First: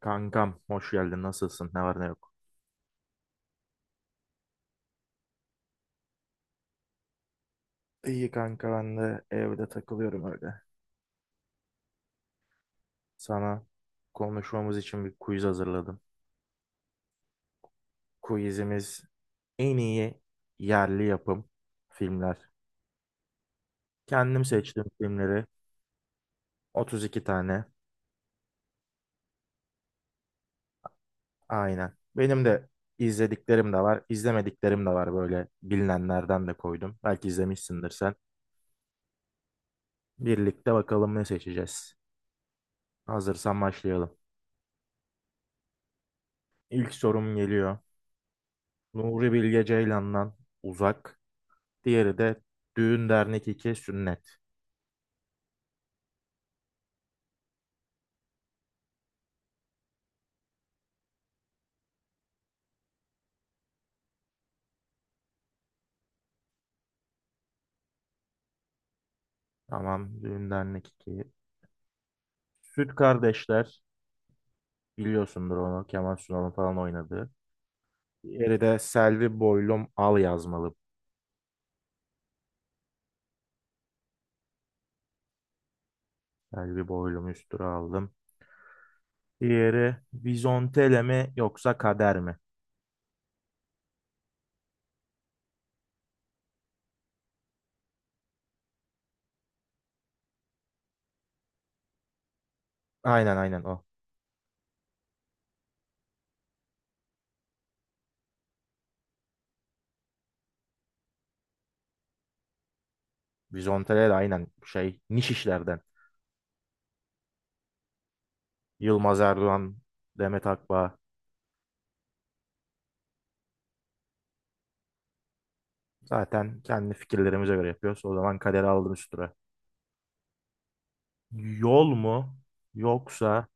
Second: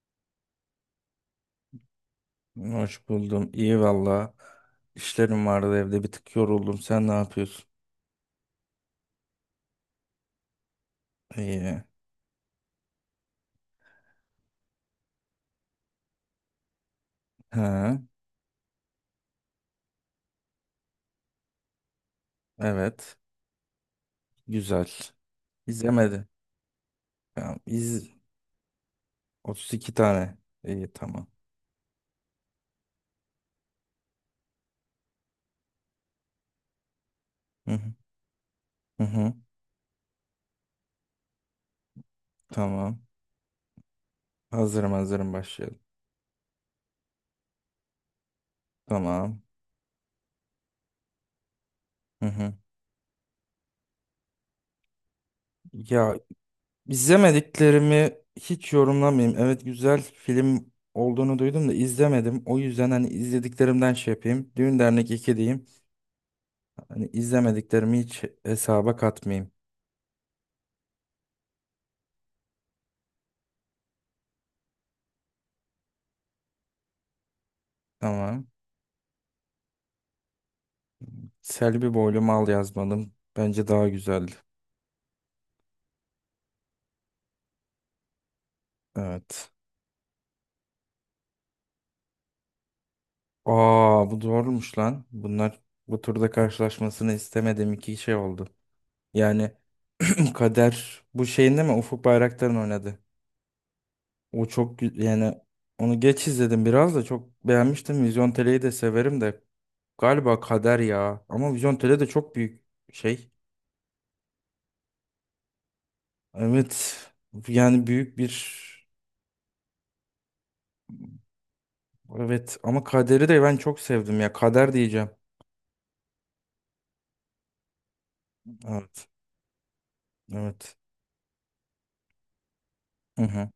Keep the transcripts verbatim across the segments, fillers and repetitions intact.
Kankam, hoş geldin. Nasılsın, ne var ne yok? Hoş buldum. İyi valla. İşlerim vardı, evde bir tık yoruldum. Sen ne yapıyorsun? İyi kanka, ben de evde takılıyorum öyle. İyi. Sana konuşmamız için bir quiz hazırladım. Ha, Quizimiz en iyi yerli yapım filmler. evet. Kendim seçtim Güzel. filmleri İzlemedi. otuz iki Tamam. tane. İz otuz iki tane. İyi, tamam. Aynen. Benim de izlediklerim de var, izlemediklerim de var, böyle bilinenlerden de koydum. Belki Hı izlemişsindir hı. sen. Hı hı. Birlikte bakalım ne seçeceğiz. Tamam. Hazırsan başlayalım. Hazırım, hazırım başlayalım. İlk sorum geliyor. Nuri Tamam. Bilge Ceylan'dan Uzak. Diğeri Hı de hı. düğün dernek iki sünnet. Ya, izlemediklerimi hiç yorumlamayayım. Evet, güzel film olduğunu duydum da izlemedim. O yüzden hani izlediklerimden şey yapayım. Düğün Dernek iki diyeyim. Hani izlemediklerimi hiç hesaba katmayayım. Tamam, düğün dernek iki. Süt Kardeşler, biliyorsundur onu, Kemal Sunal'ın falan oynadığı. Tamam. Diğeri de Selvi Boylum Al yazmalı. Selvi boylu mal yazmadım. Bence daha güzeldi. Selvi Boylum üstüne aldım. Evet. Diğeri Vizontele mi yoksa Kader mi? Aa, bu doğruymuş lan. Bunlar bu turda karşılaşmasını istemediğim iki şey oldu. Yani Kader bu şeyinde mi Ufuk Bayraktar'ın oynadı. Aynen aynen o. O çok gü- yani onu geç izledim, biraz da çok beğenmiştim. Vizyon Tele'yi de severim de galiba Kader ya. Ama Vizyon Tele de çok büyük şey. Vizontele de aynen şey, niş işlerden. Evet. Yani büyük bir. Yılmaz Erdoğan, Demet Akbağ. Evet, ama Kader'i de ben çok sevdim ya. Kader diyeceğim. Zaten kendi fikirlerimize göre yapıyoruz. O zaman Kader'i aldım Evet. üstüne. Evet. Yol mu Hı yoksa hı.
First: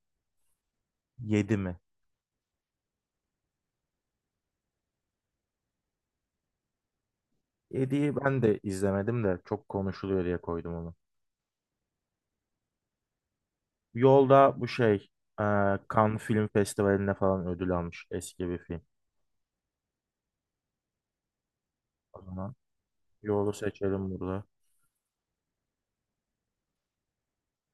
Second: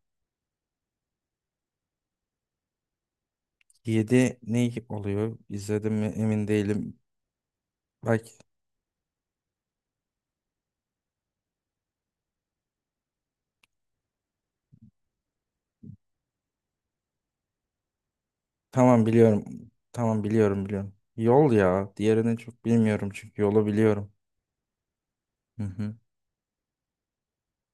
yedi mi? Yedi ne oluyor? İzledim mi emin değilim. yediyi Bak, ben de izlemedim de çok konuşuluyor diye koydum onu. Yolda bu şey e, Cannes Film Festivali'nde falan ödül almış eski bir film. tamam biliyorum. Tamam, biliyorum biliyorum. Yol ya. O Diğerini zaman çok bilmiyorum çünkü Yol'u yolu seçelim biliyorum. burada. Hı hı.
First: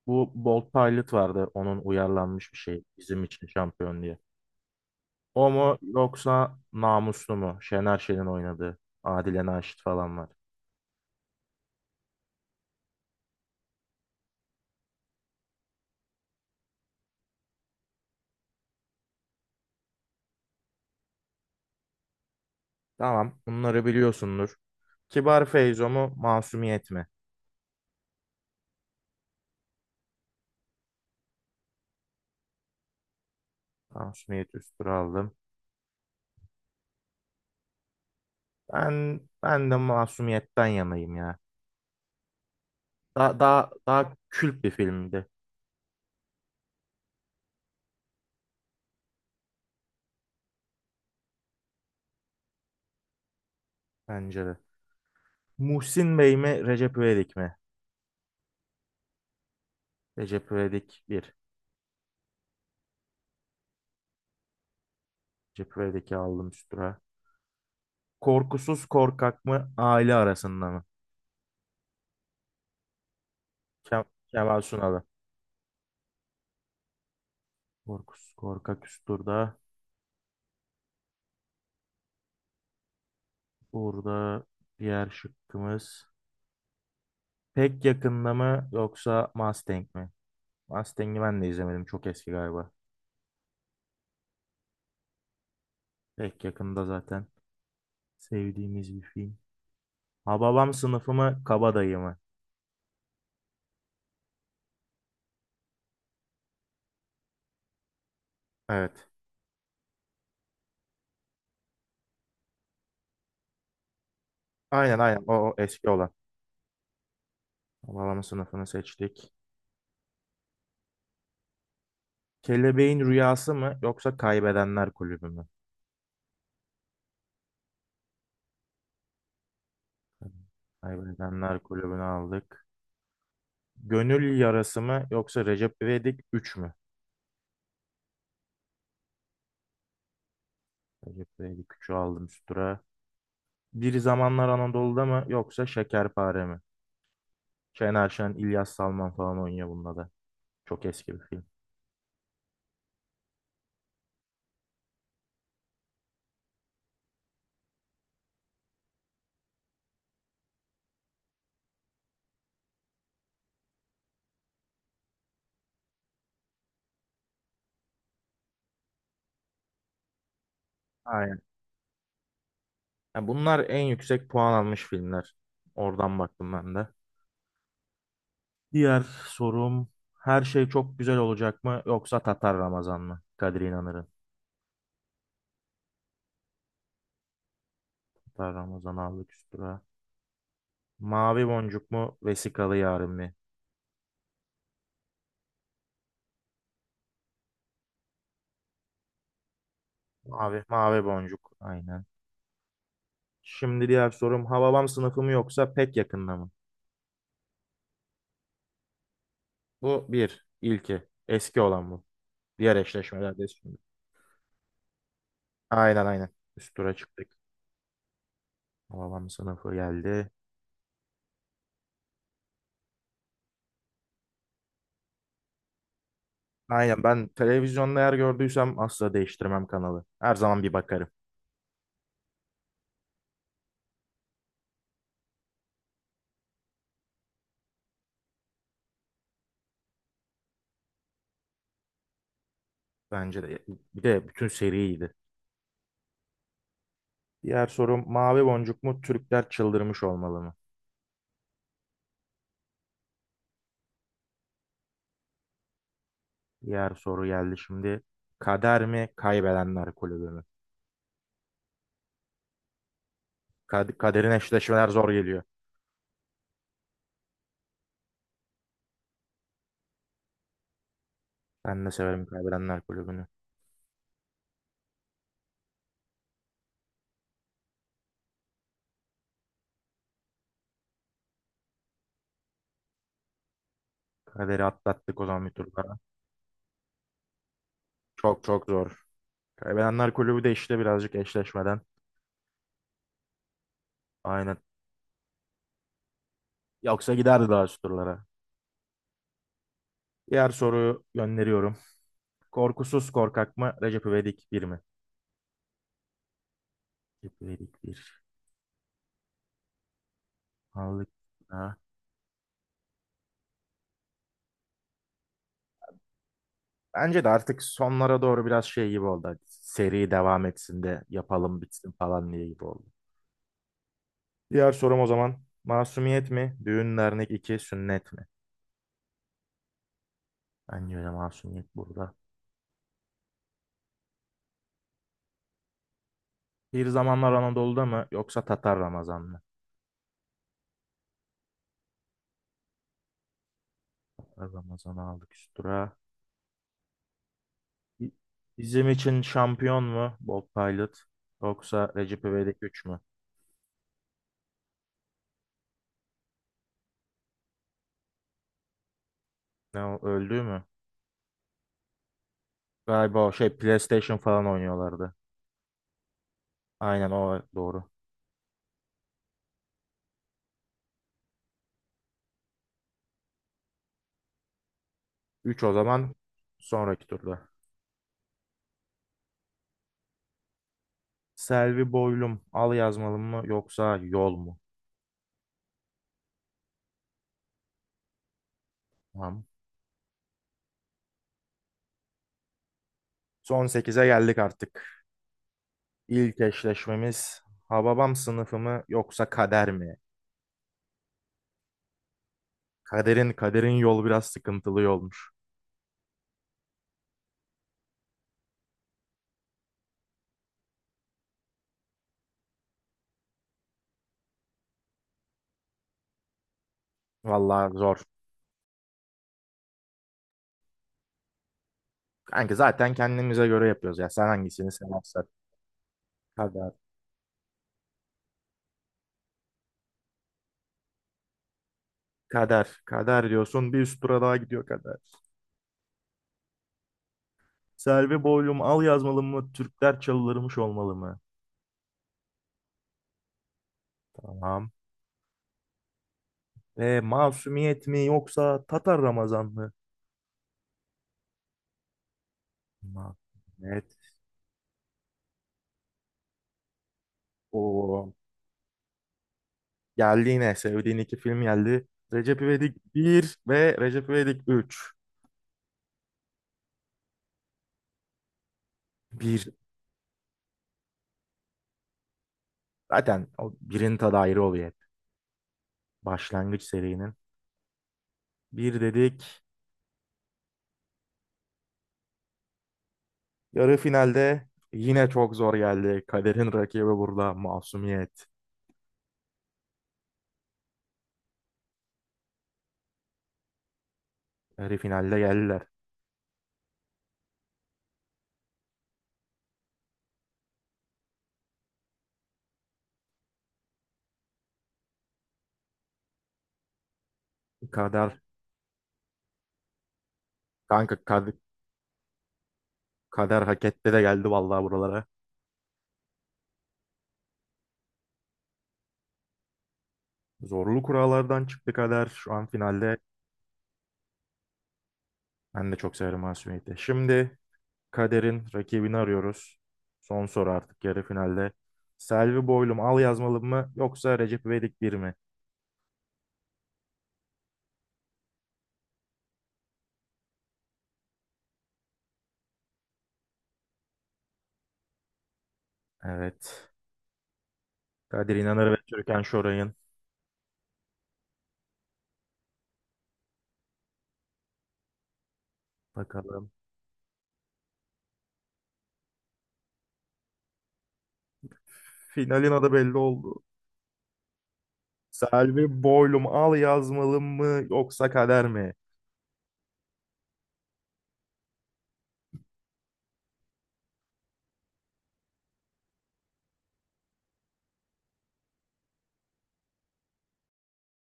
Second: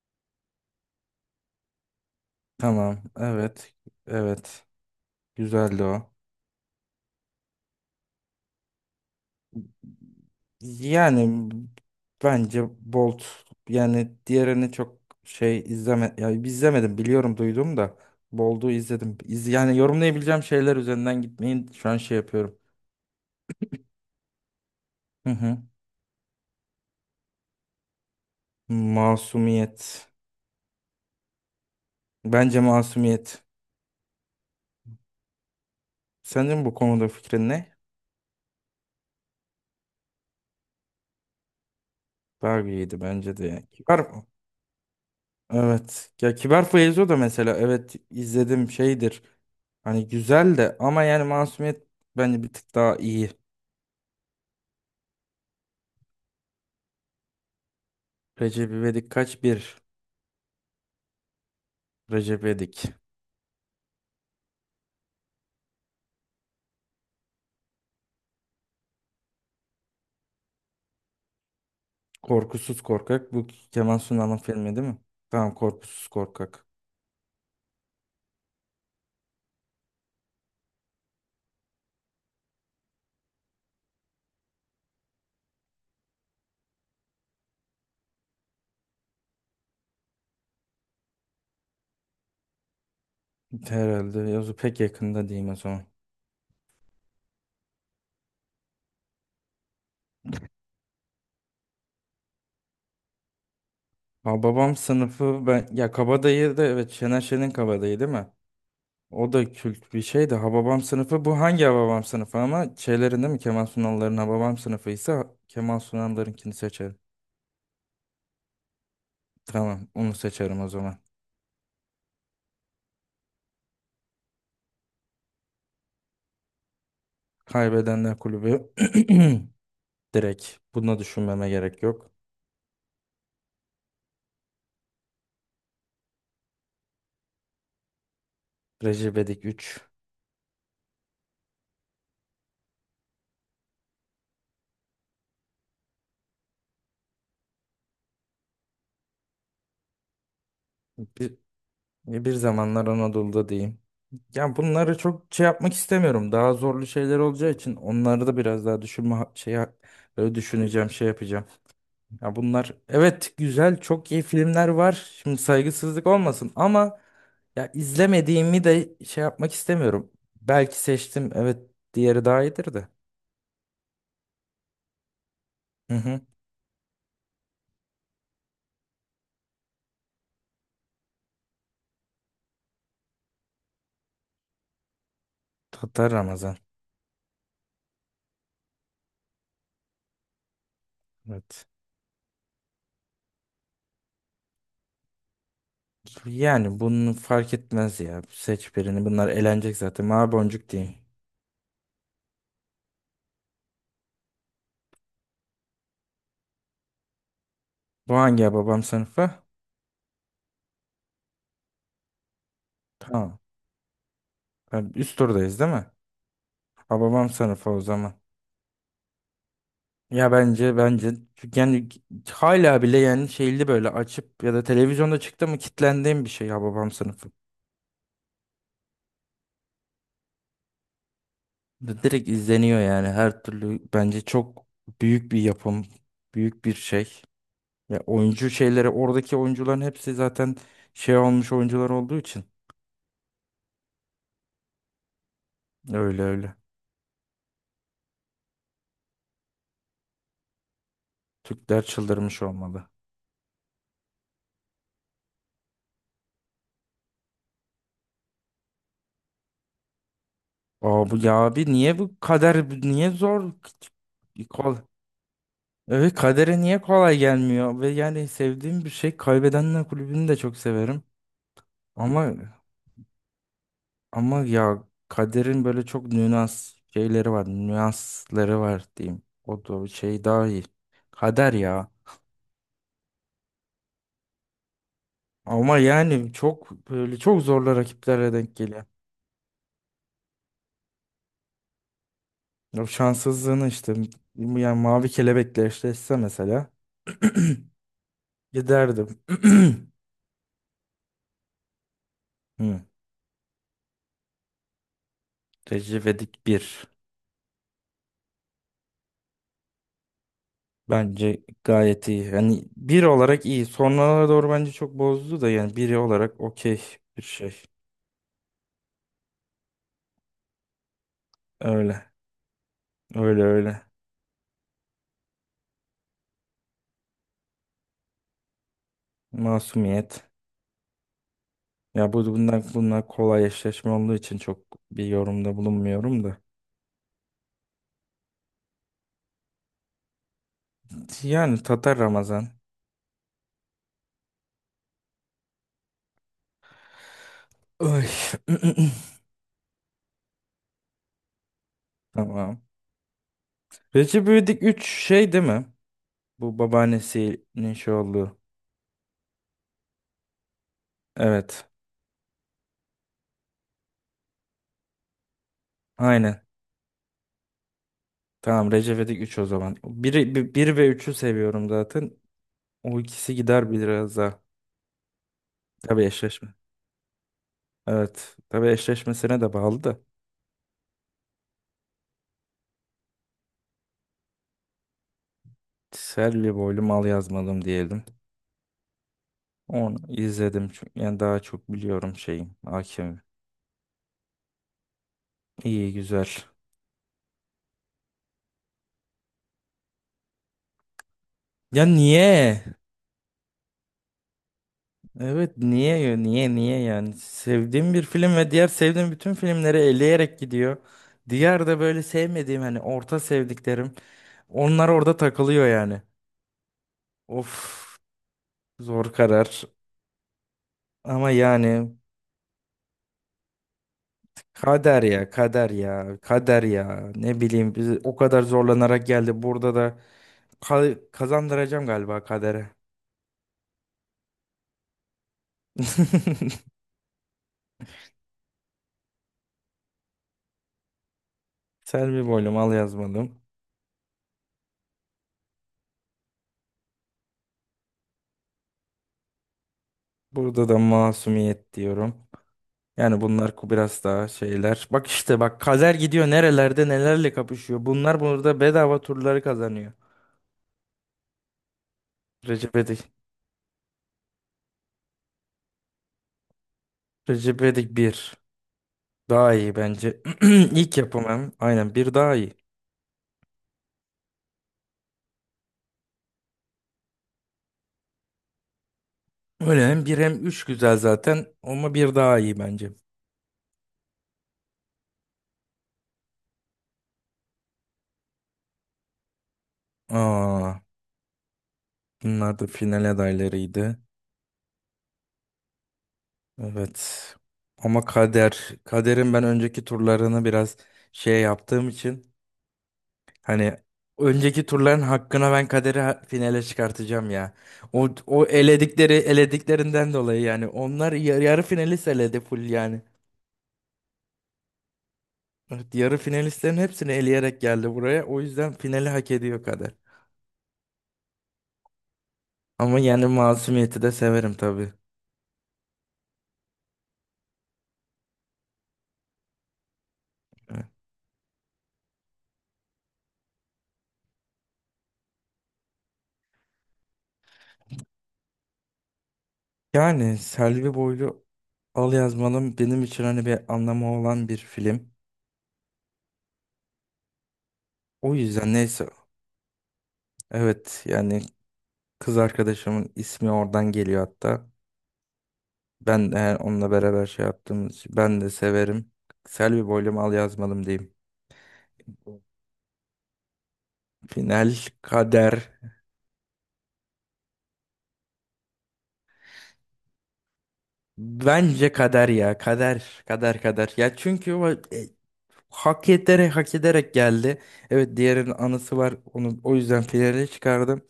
Bu Bold Pilot vardı, onun uyarlanmış bir şey Tamam. bizim için Evet. şampiyon diye. Evet. O mu Güzeldi o. yoksa Namuslu mu? Şener Şen'in oynadığı, Adile Naşit falan var. Yani bence Bolt, yani diğerini çok şey izleme. Yani izlemedim, biliyorum, duydum da Bolt'u izledim. İz, yani yorumlayabileceğim şeyler üzerinden gitmeyin, şu an şey yapıyorum. Tamam, bunları biliyorsundur. Hı Kibar hı. Feyzo mu Masumiyet mi? Masumiyet. Bence masumiyet. Masumiyet üstüne aldım. Senin bu konuda fikrin ne? Ben, ben de Masumiyet'ten yanayım ya. Barbie'ydi bence Daha, de, yani. daha, Kibar daha mı? kült bir filmdi Evet. Ya Kibar Feyzo da mesela, evet izledim, şeydir. Hani güzel de, ama yani masumiyet bence bir tık daha iyi. bence de. Muhsin Bey mi Recep İvedik mi? Recep İvedik kaç bir? Recep İvedik bir. Recep İvedik. Recep İvedik'i aldım üstüne. Korkusuz Korkak mı Aile Arasında mı? Korkusuz Korkak. Bu Kemal Kem Sunal'ın Kemal filmi değil mi? Sunal'ı. Tamam, Korkusuz Korkak. Korkusuz Korkak üst turda. Burada diğer şıkkımız. Pek yakında mı yoksa Mustang mi? Mustang'i ben de izlemedim. Çok eski galiba. Herhalde. Yazı pek yakında diyeyim o zaman. Pek yakında zaten sevdiğimiz bir film. Hababam sınıfı mı Kabadayı mı? Ha, babam sınıfı ben ya, Kabadayı da evet Şener Şen'in, Kabadayı değil mi? Evet. O da kült bir şey de, Hababam sınıfı bu hangi Hababam sınıfı ama, şeylerinde mi Kemal Sunal'ların Hababam sınıfı Aynen aynen ise o, o Kemal eski olan. Sunal'larınkini seçerim. Alabama sınıfını seçtik. Tamam, onu seçerim o zaman. Kelebeğin Rüyası mı yoksa Kaybedenler Kulübü mü? Kaybedenler Kulübü. Direkt bunu düşünmeme Kaybedenler gerek Kulübü'nü yok. aldık. Gönül Yarası mı yoksa Recep İvedik üç mü? Recep İvedik üç Recep İvedik üçü aldım üst tura. Bir Zamanlar Anadolu'da mı yoksa Şekerpare mi? Şener Şen, İlyas Salman falan oynuyor bunda da. Çok eski bir bir, film. bir zamanlar Anadolu'da diyeyim. Ya, bunları çok şey yapmak istemiyorum. Daha zorlu şeyler olacağı için onları da biraz daha düşünme ha- şey ha- böyle düşüneceğim şey yapacağım. Ya, bunlar evet güzel, çok iyi filmler var. Şimdi saygısızlık olmasın ama ya, izlemediğimi de şey yapmak istemiyorum. Belki seçtim, Aynen. evet diğeri daha iyidir de. Ya bunlar en yüksek puan almış filmler. Hı Oradan hı. baktım ben de. Diğer sorum, her şey çok güzel olacak mı yoksa Tatar Ramazan mı? Kadir İnanır'ın. Tatar Ramazan. Hatta Ramazan aldık üstüne. Mavi Evet. boncuk mu? Vesikalı yarın mı? Yani bunu fark etmez ya. Seç birini. Bunlar eğlenecek zaten. Mavi Mavi, boncuk diyeyim. mavi boncuk. Aynen. Şimdi diğer sorum. Hababam sınıfı mı yoksa pek yakında mı? Bu hangi Hababam sınıfı? Bu bir, ilki. Eski olan bu. Diğer Tamam. eşleşmelerde şimdi. Yani üst turdayız değil mi? Aynen aynen. Üst tura Hababam çıktık. sınıfı o zaman. Hababam sınıfı geldi. Ya bence, bence çünkü yani, hala bile yani şeyli böyle açıp ya da televizyonda çıktı mı kitlendiğim bir şey ya, babam Aynen, ben sınıfı. televizyonda eğer gördüysem asla değiştirmem kanalı. Her zaman bir bakarım. D- Direkt izleniyor yani, her türlü bence çok büyük bir yapım, büyük bir şey. Ya oyuncu şeyleri, oradaki oyuncuların hepsi zaten şey olmuş oyuncular olduğu için Bence de. Bir de bütün seriydi. öyle öyle. Diğer sorum, mavi boncuk mu Türkler çıldırmış olmalı mı? Türkler çıldırmış olmalı. Diğer soru geldi şimdi. Kader mi kaybedenler kulübü mü? Aa, bu ya abi, niye bu kader niye zor? Kad- kaderin eşleşmeler zor geliyor. Evet, kadere niye kolay gelmiyor ve yani sevdiğim bir şey, Kaybedenler Kulübü'nü de çok severim Ben de severim ama kaybedenler kulübünü. ama ya kaderin böyle çok nüans şeyleri var, nüansları var diyeyim, o da şey daha iyi, kader ya, Kaderi atlattık o zaman bir tur ama daha. yani çok böyle çok zorlu rakiplerle Çok denk çok geliyor, zor. Kaybedenler kulübü de işte birazcık eşleşmeden. o şanssızlığını işte, Aynen. yani Mavi Kelebek'le eşleşse mesela Yoksa giderdi daha üst turlara. giderdim. Diğer soruyu gönderiyorum. Hı. Korkusuz korkak mı? Recep İvedik bir mi? Recep İvedik bir. Recep İvedik bir. Aldık. Bence Ha. gayet iyi. Yani bir olarak iyi. Sonralara doğru bence çok bozdu da, yani biri olarak okey bir Bence de şey. artık sonlara doğru biraz şey gibi oldu. Hadi seri devam etsin de yapalım bitsin Öyle. falan diye gibi oldu. Öyle öyle. Diğer sorum o zaman. Masumiyet mi? Düğün dernek iki sünnet mi? Masumiyet. Bence de masumiyet Ya burada. bu bundan, bunlar kolay eşleşme olduğu için çok bir yorumda bulunmuyorum da. Bir zamanlar Anadolu'da mı yoksa Tatar Ramazan mı? Yani Tatar Ramazan. Tatar Ramazan'ı aldık üstüra. Ay. Bi- Bizim için şampiyon mu? Bob Pilot yoksa Recep İvedik Tamam. üç mü? Recep İvedik üç şey değil mi? Bu babaannesinin şey olduğu. Ne o, öldü mü? Evet. Galiba o şey PlayStation falan oynuyorlardı. Aynen. Aynen o doğru. Tamam, Recep İvedik üç o zaman. Biri, bir, ve üçü seviyorum zaten. O ikisi gider biraz daha. Üç o Tabii zaman eşleşme. sonraki turda. Evet. Tabii, eşleşmesine de bağlı da. Selvi Boylum al yazmalım mı yoksa yol mu? Selvi boylu mal yazmadım diyelim. Tamam. Onu izledim çünkü yani daha çok biliyorum şeyim. Hakim. Son sekize geldik artık. İyi, güzel. İlk eşleşmemiz Hababam sınıfı mı yoksa kader mi? Ya niye? Kaderin kaderin yol biraz sıkıntılı yolmuş. Evet, niye ya? Niye niye yani sevdiğim bir film ve diğer sevdiğim bütün filmleri eleyerek gidiyor. Diğer de böyle sevmediğim, hani orta sevdiklerim, onlar orada takılıyor yani. Vallahi Of, zor. zor karar ama yani. Kanka zaten kendimize göre yapıyoruz ya. Sen hangisini Kader seversen. ya, kader ya, kader Kader. ya. Ne bileyim, biz o kadar zorlanarak geldi. Burada da ka- kazandıracağım galiba kadere. Kader. Kader diyorsun. Bir üst tura daha gidiyor kader. Selvi Boylum al yazmalı mı? Türkler çalılırmış olmalı mı? Selvi boylum al yazmadım. Tamam. E, Masumiyet mi yoksa Tatar Ramazan mı? Burada da masumiyet diyorum. Yani bunlar ku- Masumiyet. biraz daha şeyler. Bak işte bak, kader gidiyor nerelerde nelerle kapışıyor. O Bunlar burada bedava turları kazanıyor. geldi yine. Sevdiğin iki film geldi. Recep Recep İvedik Edik. bir ve Recep İvedik üç. Recep Edik bir. Bir, Daha iyi bence. İlk yapımım. Aynen, bir daha iyi. zaten o birinin tadı ayrı oluyor hep. Başlangıç serinin. Bir dedik. Öyle, hem bir hem üç güzel zaten ama bir daha iyi bence. Yarı finalde yine çok zor geldi. Kader'in rakibi burada Masumiyet. Aa, bunlar da final adaylarıydı. Yarı finalde geldiler. Evet. Ama kader, kaderin ben önceki turlarını biraz şey yaptığım için hani, önceki turların hakkına ben kaderi ha- finale çıkartacağım ya. O Kader o eledikleri elediklerinden dolayı yani, kanka, onlar Kader, yar- yarı finalist eledi full yani. Kader hak etti de geldi vallahi buralara. Evet, yarı finalistlerin hepsini eleyerek geldi buraya. O yüzden finali hak ediyor kader. Zorlu kurallardan çıktı Kader. Şu an finalde, Ama yani masumiyeti de severim tabii. ben de çok severim Masumiyet'i. Şimdi Kader'in rakibini arıyoruz. Son soru artık Evet. yarı finalde. Selvi Boylum al yazmalı mı yoksa Recep İvedik bir mi? Yani Selvi Boylu Al Yazmalım benim için hani bir anlamı olan bir film. Evet. O Kadir İnanır yüzden ve neyse. Türkan Şoray'ın. Evet yani, kız arkadaşımın ismi oradan geliyor hatta. Ben Bakalım. eğer onunla beraber şey yaptığımız, ben de severim. Selvi Boylum Al Yazmalım diyeyim. Finalin adı belli oldu. Final, kader. Selvi Boylum al yazmalı mı yoksa kader mi? Bence kader ya. Kader. Kader kader. Ya çünkü o e, hak ederek hak ederek geldi. Evet, diğerinin anısı var. Onu o yüzden finale çıkardım.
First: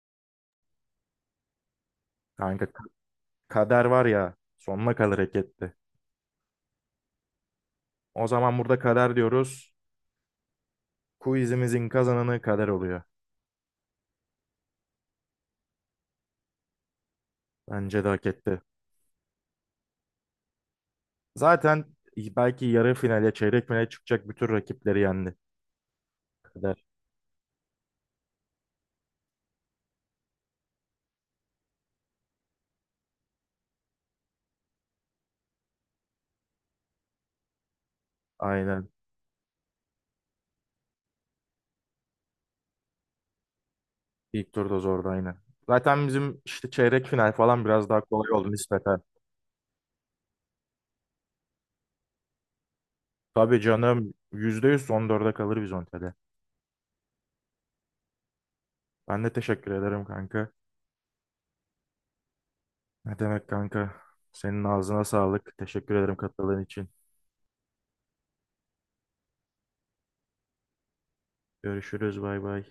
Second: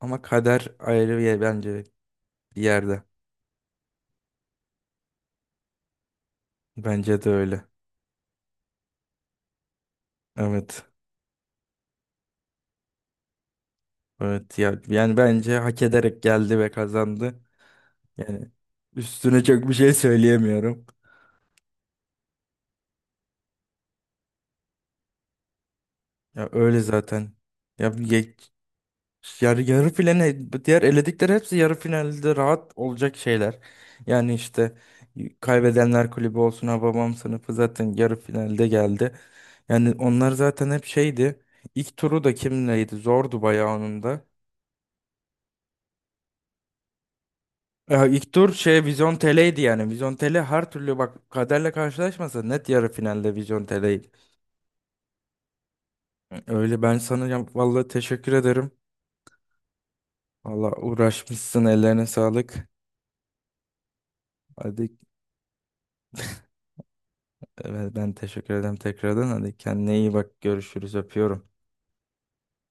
Ama kader ayrı bir yer bence, bir Kanka, k- yerde. kader var ya sonuna kalır, hak etti. Bence de öyle. O zaman burada kader diyoruz. Evet. Quizimizin kazananı kader oluyor. Evet ya, yani bence hak ederek geldi ve kazandı. Bence de hak Yani etti. üstüne çok bir şey söyleyemiyorum. Zaten belki yarı finale, çeyrek finale çıkacak bütün rakipleri yendi. Ya Kader. öyle zaten. Ya, yani yarı finale diğer eledikleri hepsi yarı finalde rahat olacak şeyler. Yani işte, kaybedenler kulübü olsun, Hababam sınıfı zaten yarı finalde Aynen. geldi. Yani onlar zaten hep şeydi. İlk turu da kimleydi? Zordu bayağı onun da. İlk turda zordu aynen. Zaten bizim işte çeyrek final falan biraz daha Ya kolay ilk oldu tur şey nispeten. Vizyon Tele'ydi yani. Vizyon Tele her türlü, bak, kaderle karşılaşmasa net yarı finalde Tabii Vizyon Tele'ydi. canım yüzde yüz son dörde kalır biz Ontel'e. Öyle, ben sana ya- vallahi teşekkür ederim. Ben de teşekkür ederim kanka. Vallahi uğraşmışsın, ellerine sağlık. Ne demek kanka? Senin Hadi, ağzına sağlık. Teşekkür ederim katıldığın için. evet, ben teşekkür ederim tekrardan. Hadi kendine iyi bak. Görüşürüz. Öpüyorum. Görüşürüz. Bay bay.